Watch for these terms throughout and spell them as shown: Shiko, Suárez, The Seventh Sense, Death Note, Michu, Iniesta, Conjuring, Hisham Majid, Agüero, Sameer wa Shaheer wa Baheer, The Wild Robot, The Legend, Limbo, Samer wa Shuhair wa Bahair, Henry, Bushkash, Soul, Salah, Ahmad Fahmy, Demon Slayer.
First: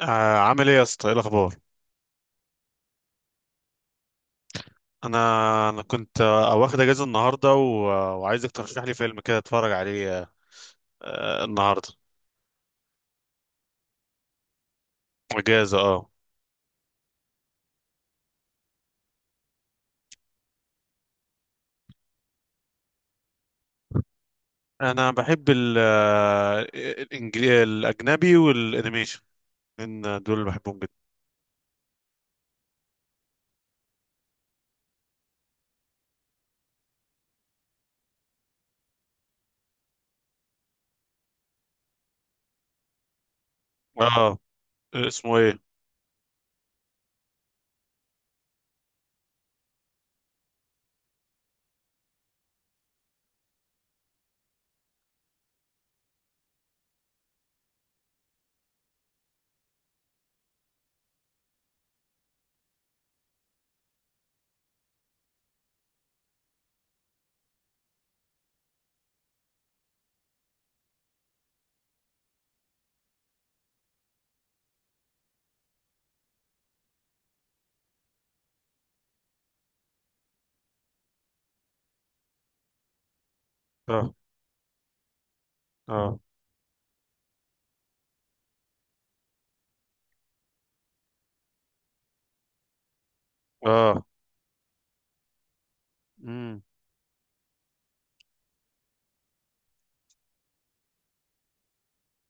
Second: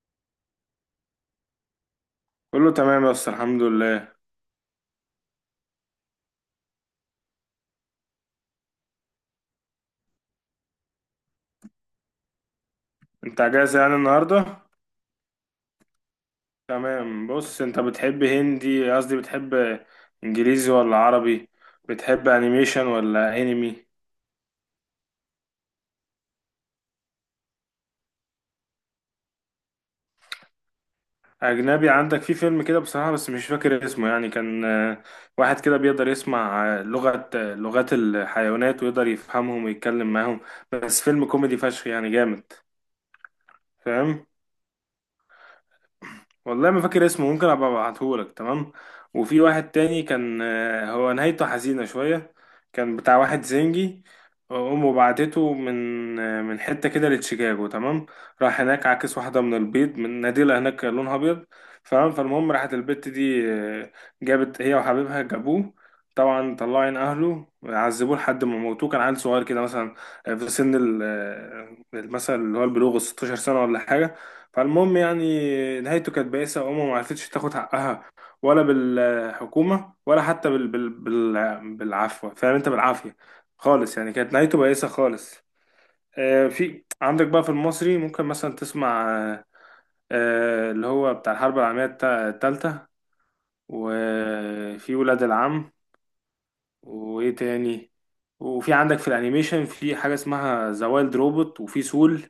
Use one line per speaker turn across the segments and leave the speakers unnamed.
عامل ايه يا اسطى؟ ايه الاخبار؟
كله تمام بس الحمد لله.
انا انا كنت واخد اجازه النهارده و... آه، وعايزك ترشح لي فيلم كده اتفرج عليه النهارده.
انت اجازة يعني النهاردة؟
اجازه، اه.
تمام، بص انت بتحب هندي قصدي بتحب انجليزي ولا عربي؟ بتحب انيميشن ولا انمي؟
انا بحب الاجنبي والانيميشن. ان دول اللي بحبهم جدا.
اجنبي. عندك في فيلم كده بصراحة بس مش فاكر اسمه، يعني كان واحد كده بيقدر يسمع لغة لغات الحيوانات ويقدر يفهمهم ويتكلم معاهم. بس فيلم كوميدي فشخ، يعني جامد. فاهم؟
اه. اسمه ايه؟
والله ما فاكر اسمه، ممكن ابقى ابعتهولك. تمام. وفي واحد تاني كان هو نهايته حزينة شوية. كان بتاع واحد زنجي، امه بعتته من حتة كده لشيكاغو. تمام. راح هناك عاكس واحدة من البيض، من ناديلة هناك كان لونها ابيض. فاهم؟ فالمهم راحت البت دي، جابت هي وحبيبها جابوه، طبعا طلعوا عين اهله، عذبوه لحد ما موتوه. كان عيل صغير كده، مثلا في سن مثلا اللي هو البلوغ، 16 سنة ولا حاجة. فالمهم يعني نهايته كانت بائسة، وأمه ما عرفتش تاخد حقها، ولا بالحكومة ولا حتى بالعفو. فاهم أنت؟ بالعافية خالص، يعني
اه،
كانت نهايته بائسة خالص.
اه،
في عندك بقى في المصري ممكن مثلا تسمع اللي هو بتاع الحرب العالمية التالتة.
اه.
وفي ولاد العم.
امم.
وإيه تاني؟ وفي عندك في الأنيميشن في حاجة اسمها ذا وايلد روبوت، وفي سول.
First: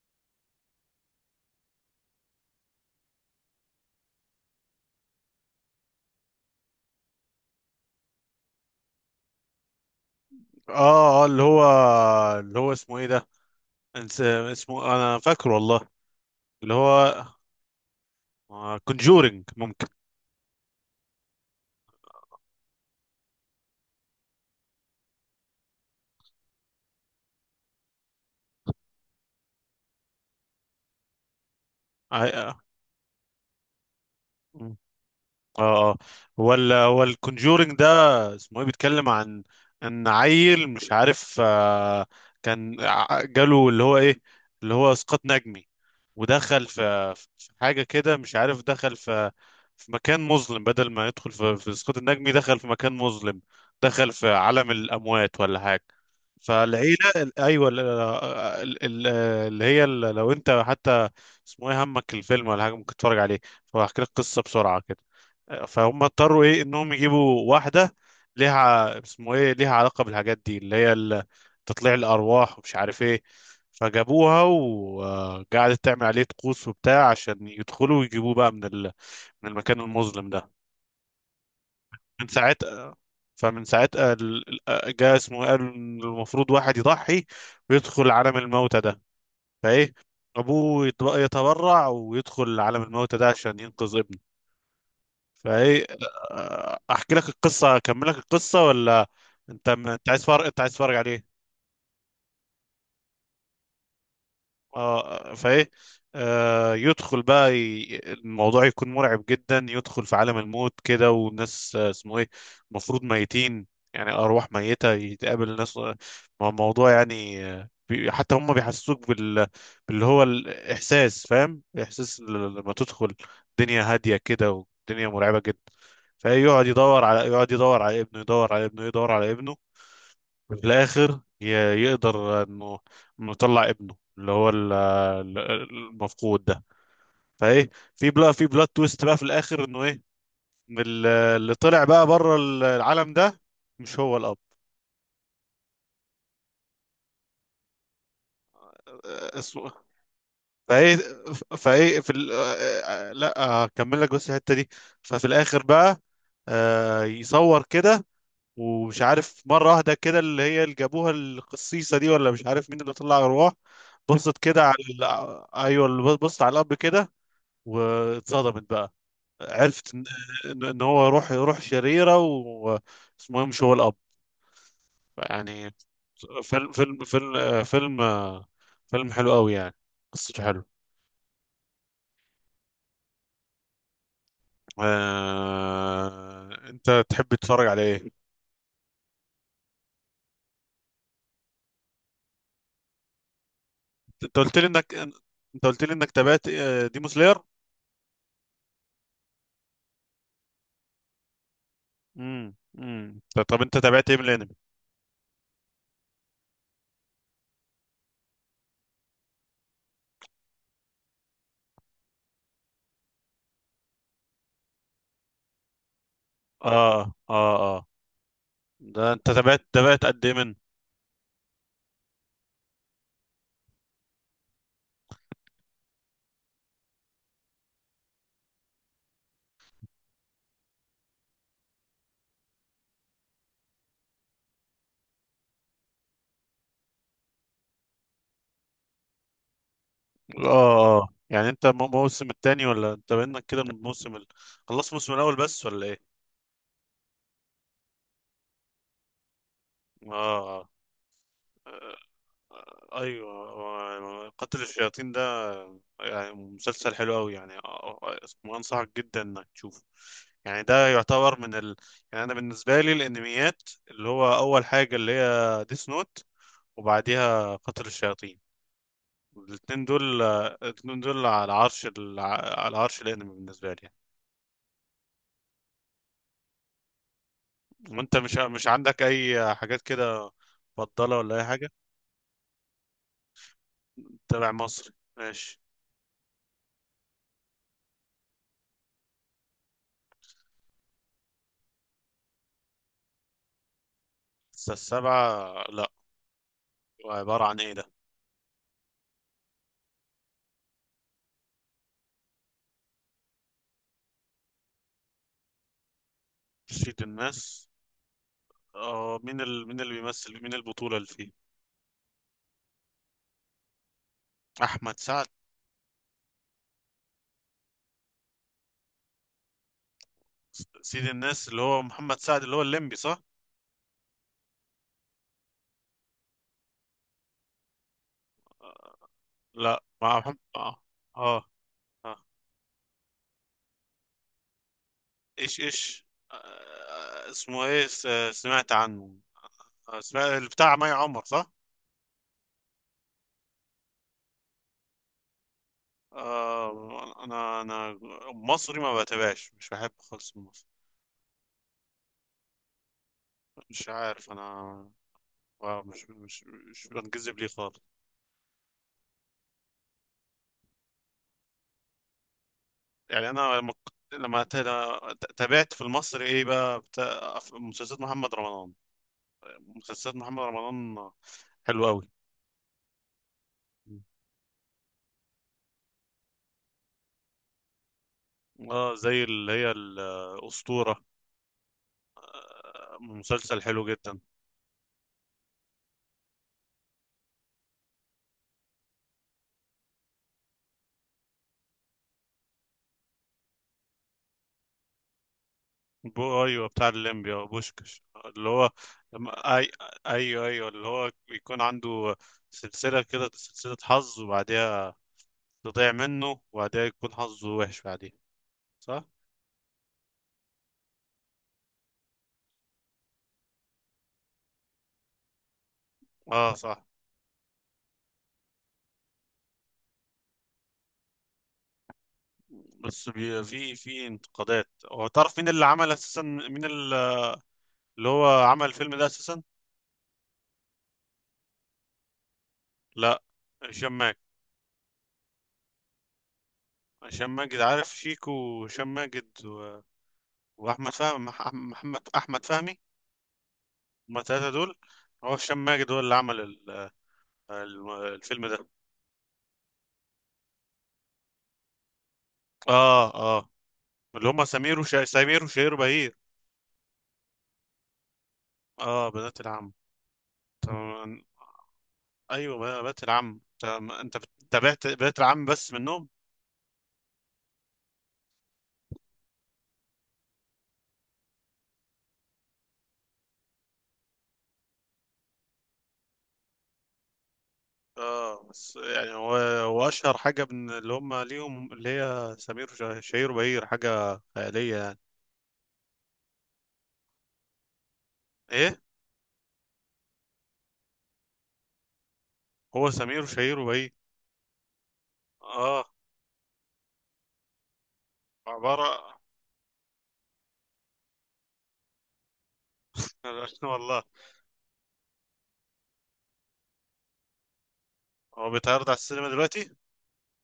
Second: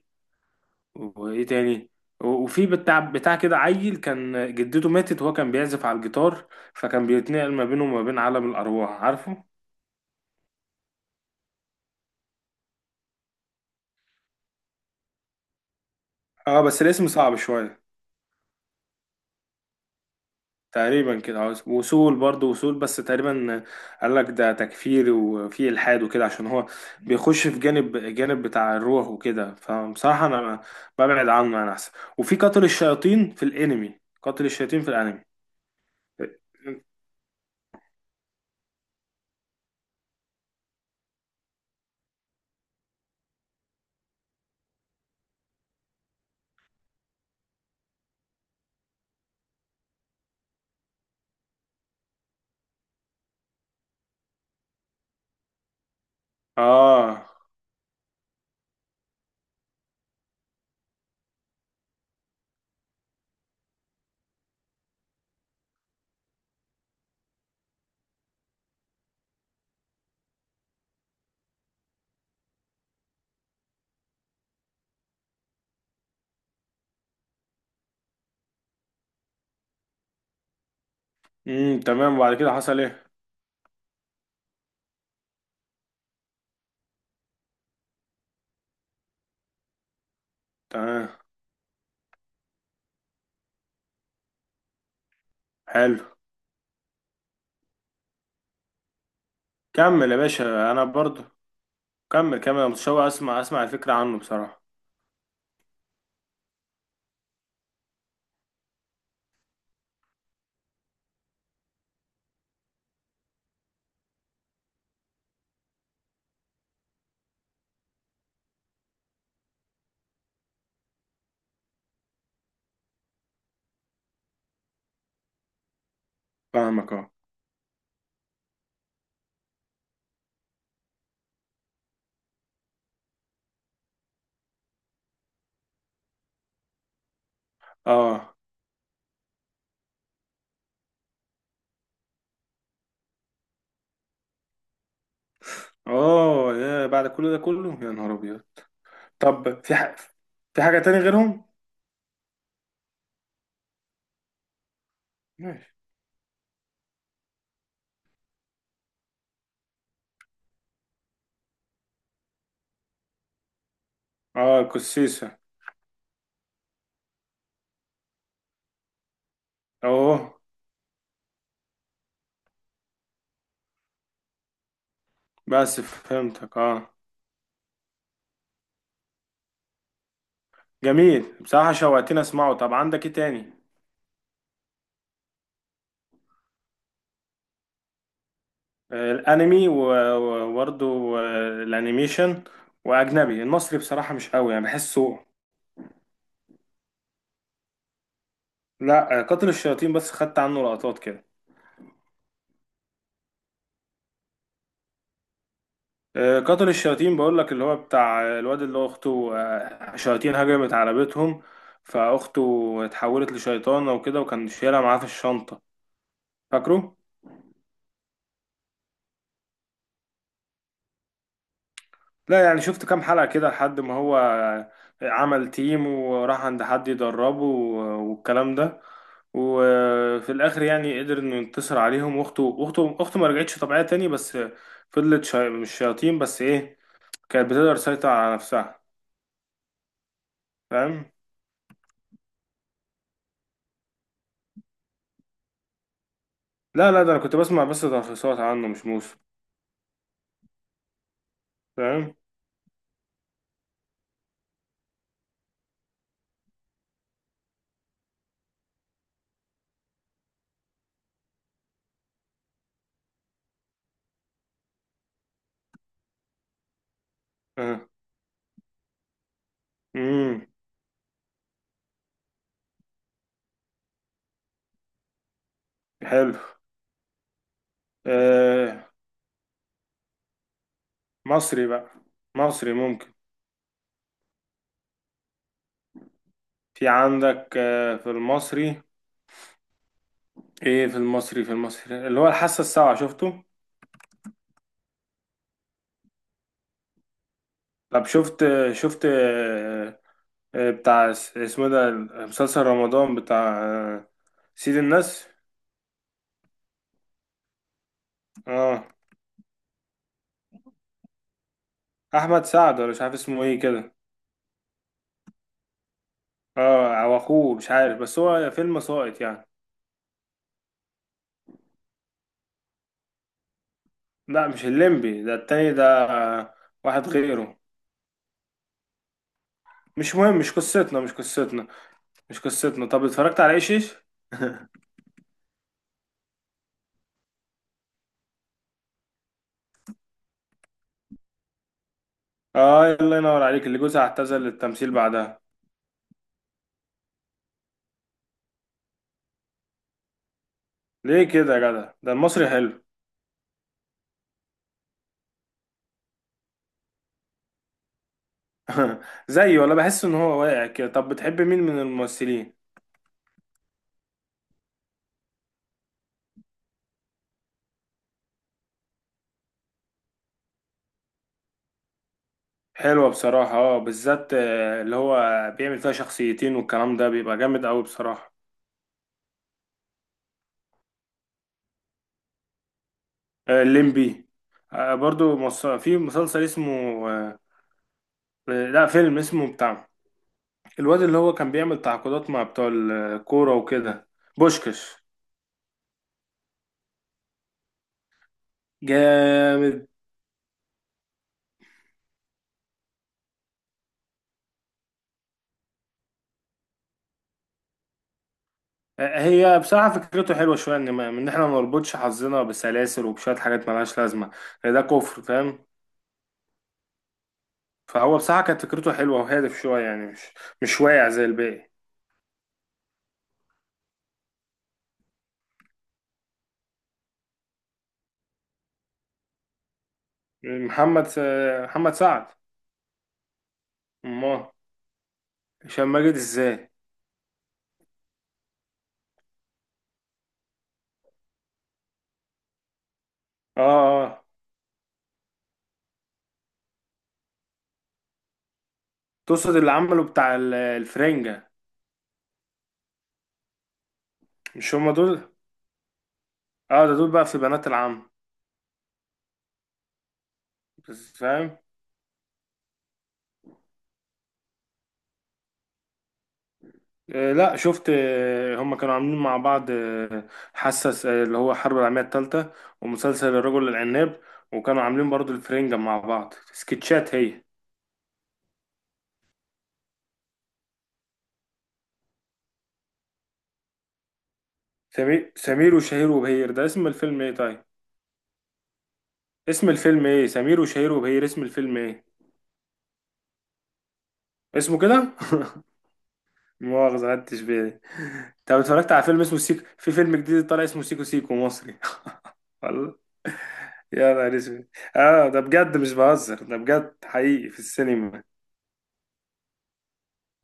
وايه تاني؟ وفي بتاع كده عيل كان جدته ماتت، وهو كان بيعزف على الجيتار، فكان بيتنقل ما بينه وما بين عالم الارواح. عارفه؟
اه اه، اللي هو اللي هو اسمه ايه ده؟ اسمه، انا فاكره والله.
اه
اللي
بس الاسم
هو
صعب شويه.
كونجورينج، ممكن.
تقريبا كده، اه. وصول، برضه وصول بس تقريبا. قال لك ده تكفير وفي الحاد وكده، عشان هو بيخش في جانب بتاع الروح وكده، فبصراحه انا ببعد عنه انا، احسن. وفي
آه،
قاتل الشياطين في الانمي، قاتل
آه.
الشياطين في الانمي.
اه اه. هو الكونجورينج ده اسمه ايه؟ بيتكلم عن ان عيل مش عارف، كان جاله اللي هو ايه، اللي هو اسقاط نجمي، ودخل في حاجه كده، مش عارف، دخل في مكان مظلم. بدل ما يدخل في اسقاط النجمي دخل في مكان مظلم، دخل في عالم الاموات ولا حاجه. فالعيله
اه،
ال- ايوه ال- ال- ال- اللي هي ال- لو انت حتى اسمه ايه همك الفيلم ولا حاجه، ممكن تتفرج عليه. فهحكي لك قصه بسرعه كده. فهم اضطروا ايه، انهم يجيبوا واحده ليها ع- اسمه ايه ليها علاقه بالحاجات دي، تطليع الارواح ومش عارف ايه. فجابوها وقعدت تعمل عليه طقوس وبتاع عشان يدخلوا ويجيبوه بقى من من المكان المظلم ده.
امم، تمام.
من
وبعد كده حصل
ساعتها
ايه؟
فمن ساعتها جه اسمه إيه؟ قال إن المفروض واحد يضحي ويدخل عالم الموتى ده. فايه، ابوه
تمام.
يتبرع ويدخل عالم الموتى ده عشان ينقذ ابنه. فايه،
حلو.
احكي لك القصه، اكمل لك القصه، ولا انت
كمل يا
عايز فار... انت
باشا،
عايز
انا
تتفرج
برضو.
عليه؟
كمل أنا متشوق، اسمع الفكرة عنه بصراحة.
اه. فايه، يدخل بقى الموضوع يكون مرعب جدا، يدخل في عالم الموت كده والناس اسمه ايه، المفروض ميتين، يعني ارواح ميتة، يتقابل ناس. مع الموضوع يعني، حتى هم بيحسسوك باللي هو الاحساس، فاهم؟ احساس لما تدخل دنيا هادية كده ودنيا مرعبة جدا. فيقعد
فاهمك،
يدور
اه
على يقعد يدور على ابنه، يدور على ابنه، يدور على ابنه. في الاخر يقدر انه يطلع ابنه اللي هو المفقود ده. فايه،
اه.
في بلوت تويست بقى في الاخر، انه ايه، إن اللي طلع بقى بره العالم ده مش هو الاب.
اوه، يا بعد كل ده كله، يا نهار ابيض.
آه،
طب
اسمه
في في حاجة
فايه
تاني غيرهم؟
فايه في ال... آه، آه، لا هكمل لك بس الحته دي. ففي الاخر
ماشي.
بقى، يصور كده ومش عارف مرة واحدة كده، اللي هي اللي جابوها القصيصة دي ولا مش عارف مين، اللي طلع أرواح، بصت
اه،
كده على ال...
القسيسة.
آه، أيوه، اللي بصت على الأب كده، واتصدمت بقى، عرفت
اوه.
إن هو روح شريرة، واسمه إيه، مش هو الأب يعني.
بس فهمتك،
فيلم
اه.
فيلم فيلم فيلم فيلم حلو قوي يعني، قصته حلو.
جميل بصراحة، شوقتني اسمعه. طب عندك ايه تاني؟
أنت تحب تتفرج على إيه؟
الانمي و- و- وبرضه الانيميشن، واجنبي. المصري بصراحة مش
أنت
قوي،
قلت
يعني
لي إنك،
بحسه.
أنت قلت لي إنك تابعت ديمو سلاير.
لا، قاتل الشياطين بس خدت عنه لقطات كده.
امم، امم. طب انت تابعت ايه من الانمي؟
قاتل الشياطين بقول لك، اللي هو بتاع الواد اللي هو اخته شياطين هجمت على بيتهم، فاخته اتحولت لشيطانه وكده، وكان شايلها معاه في الشنطه. فاكره؟
اه اه اه. ده انت تابعت قد ايه من،
لا يعني شفت كام حلقه كده، لحد ما هو عمل تيم وراح عند حد يدربه والكلام ده. وفي الاخر يعني قدر انه ينتصر عليهم، واخته اخته ما رجعتش طبيعيه تاني، بس فضلت مش شياطين، بس ايه، كانت بتقدر تسيطر على نفسها.
اه
فاهم؟
اه، يعني انت موسم التاني ولا انت بينك كده من الموسم خلصت الموسم الاول بس ولا ايه؟
لا ده انا كنت بسمع بس تلخيصات عنه، مش موسم.
اه. آه،
فاهم؟
قتل الشياطين ده يعني مسلسل حلو قوي يعني، آه، آه، آه، اسمه انصحك جدا انك تشوفه. يعني ده يعتبر من يعني انا بالنسبه لي الانميات، اللي هو اول حاجه اللي هي ديس نوت، وبعديها قتل
اه،
الشياطين. الاثنين دول
امم،
الاثنين دول على عرش على عرش الانمي بالنسبه لي يعني.
حلو.
وانت مش
آه،
عندك اي حاجات كده مفضله ولا اي
مصري
حاجه؟
بقى. مصري ممكن.
تابع مصري، ماشي.
في عندك آه في المصري، ايه في المصري؟ في المصري اللي هو الحاسة السابعة، شفته؟
بس السبعه لا، عباره عن ايه ده؟
طب شفت، شفت آه بتاع اسمه ده، مسلسل رمضان بتاع سيد الناس.
شيت الناس.
اه،
اه، مين مين اللي بيمثل، مين البطوله اللي فيه؟
احمد سعد ولا مش عارف اسمه ايه كده.
احمد سعد.
اه او اخوه، مش عارف، بس هو فيلم ساقط يعني.
سيد الناس اللي هو محمد سعد اللي هو الليمبي، صح؟
لا مش الليمبي، ده التاني، ده واحد غيره.
لا،
مش
مع
مهم،
محمد،
مش
اه.
قصتنا مش
اه.
قصتنا،
آه.
مش قصتنا. طب اتفرجت على ايش ايش؟
ايش ايش. آه، اسمه ايه س- سمعت عنه. سمعت بتاع مي عمر، صح؟
اه، الله ينور عليك، اللي جوزها اعتزل التمثيل بعدها.
آه، انا مصري ما بتابعش، مش بحب خالص المصري.
ليه كده يا جدع؟ ده المصري حلو.
مش عارف انا، آه، مش مش مش بنجذب ليه خالص.
زيه؟ ولا بحس ان هو واقع كده. طب بتحب مين من الممثلين؟
يعني انا لما ك- لما تا- تابعت في المصري ايه بقى، بتاع مسلسلات محمد رمضان. مسلسلات محمد رمضان حلوة قوي.
حلوة بصراحة اه، بالذات اللي هو بيعمل فيها شخصيتين، والكلام ده بيبقى جامد قوي بصراحة،
اه، زي اللي هي الأسطورة، مسلسل حلو جدا.
الليمبي. برضو في مسلسل اسمه آه، لا، فيلم اسمه بتاع الواد اللي هو كان بيعمل تعاقدات مع بتوع الكورة وكده، بوشكش.
بو، ايوه، بتاع الليمبي، اه، بوشكش، اللي هو لما- اي
جامد.
ايوه ايوه اللي هو بيكون عنده سلسله كده، سلسله حظ، وبعدها تضيع منه، وبعدها يكون حظه وحش بعديها، صح؟
هي بصراحة فكرته حلوة شوية، إن إن إحنا ما نربطش حظنا بسلاسل وبشوية حاجات ملهاش لازمة، ده كفر. فاهم؟
اه، صح.
فهو بصراحة كانت فكرته حلوة وهادف شوية، يعني مش واقع زي الباقي.
بس بي في في انتقادات. هو تعرف مين اللي عمل اساسا، مين اللي هو عمل الفيلم ده اساسا؟
محمد س- محمد سعد.
لا، هشام ماجد.
أمال؟ هشام ماجد إزاي؟
هشام ماجد، عارف شيكو وهشام ماجد واحمد فهمي، محمد احمد فهمي.
آه
هما
آه،
الثلاثه دول. هو هشام ماجد هو اللي عمل الفيلم ده.
تقصد اللي عمله بتاع الفرنجة؟
اه اه، اللي هم
مش هما دول؟
سمير وشهير وبهير.
آه ده دول بقى في بنات العم.
اه، بنات العم،
بس
تمام.
فاهم؟
ايوه، بنات العم، تمام. انت تابعت بنات العم بس منهم؟
لا شفت، هم كانوا عاملين مع بعض حسس اللي هو الحرب العالمية الثالثة، ومسلسل الرجل العناب. وكانوا عاملين برضو الفرنجة مع بعض سكتشات هي.
اه، بس يعني هو هو اشهر حاجه من اللي هم ليهم اللي هي شهير وبهير، حاجه خياليه يعني.
سمير وشهير وبهير ده اسم الفيلم ايه طيب؟
ايه؟
اسم الفيلم ايه؟ سمير وشهير وبهير اسم الفيلم ايه؟
هو سمير وشهير وبهير.
اسمه كده
اه،
مؤاخذة خدتش بالي. طب
عباره.
اتفرجت على فيلم اسمه سيكو؟ في فيلم جديد طالع اسمه سيكو سيكو مصري. والله.
والله.
يا نهار اسود. اه ده بجد، مش بهزر، ده بجد حقيقي في السينما.
هو بيتعرض على السينما دلوقتي؟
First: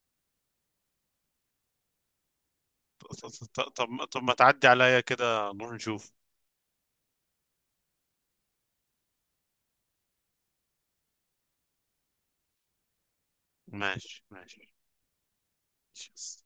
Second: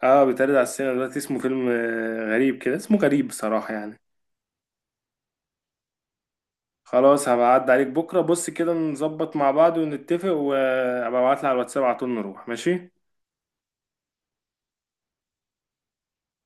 اه بيتعرض على السينما دلوقتي، اسمه فيلم غريب كده، اسمه غريب بصراحة يعني.
طب ما تعدي عليا كده نروح نشوف.
خلاص هبقى أعدي عليك بكرة، بص كده نظبط مع بعض ونتفق، وابقى ابعتلي على الواتساب على طول نروح. ماشي.
ماشي، ماشي، ماشي.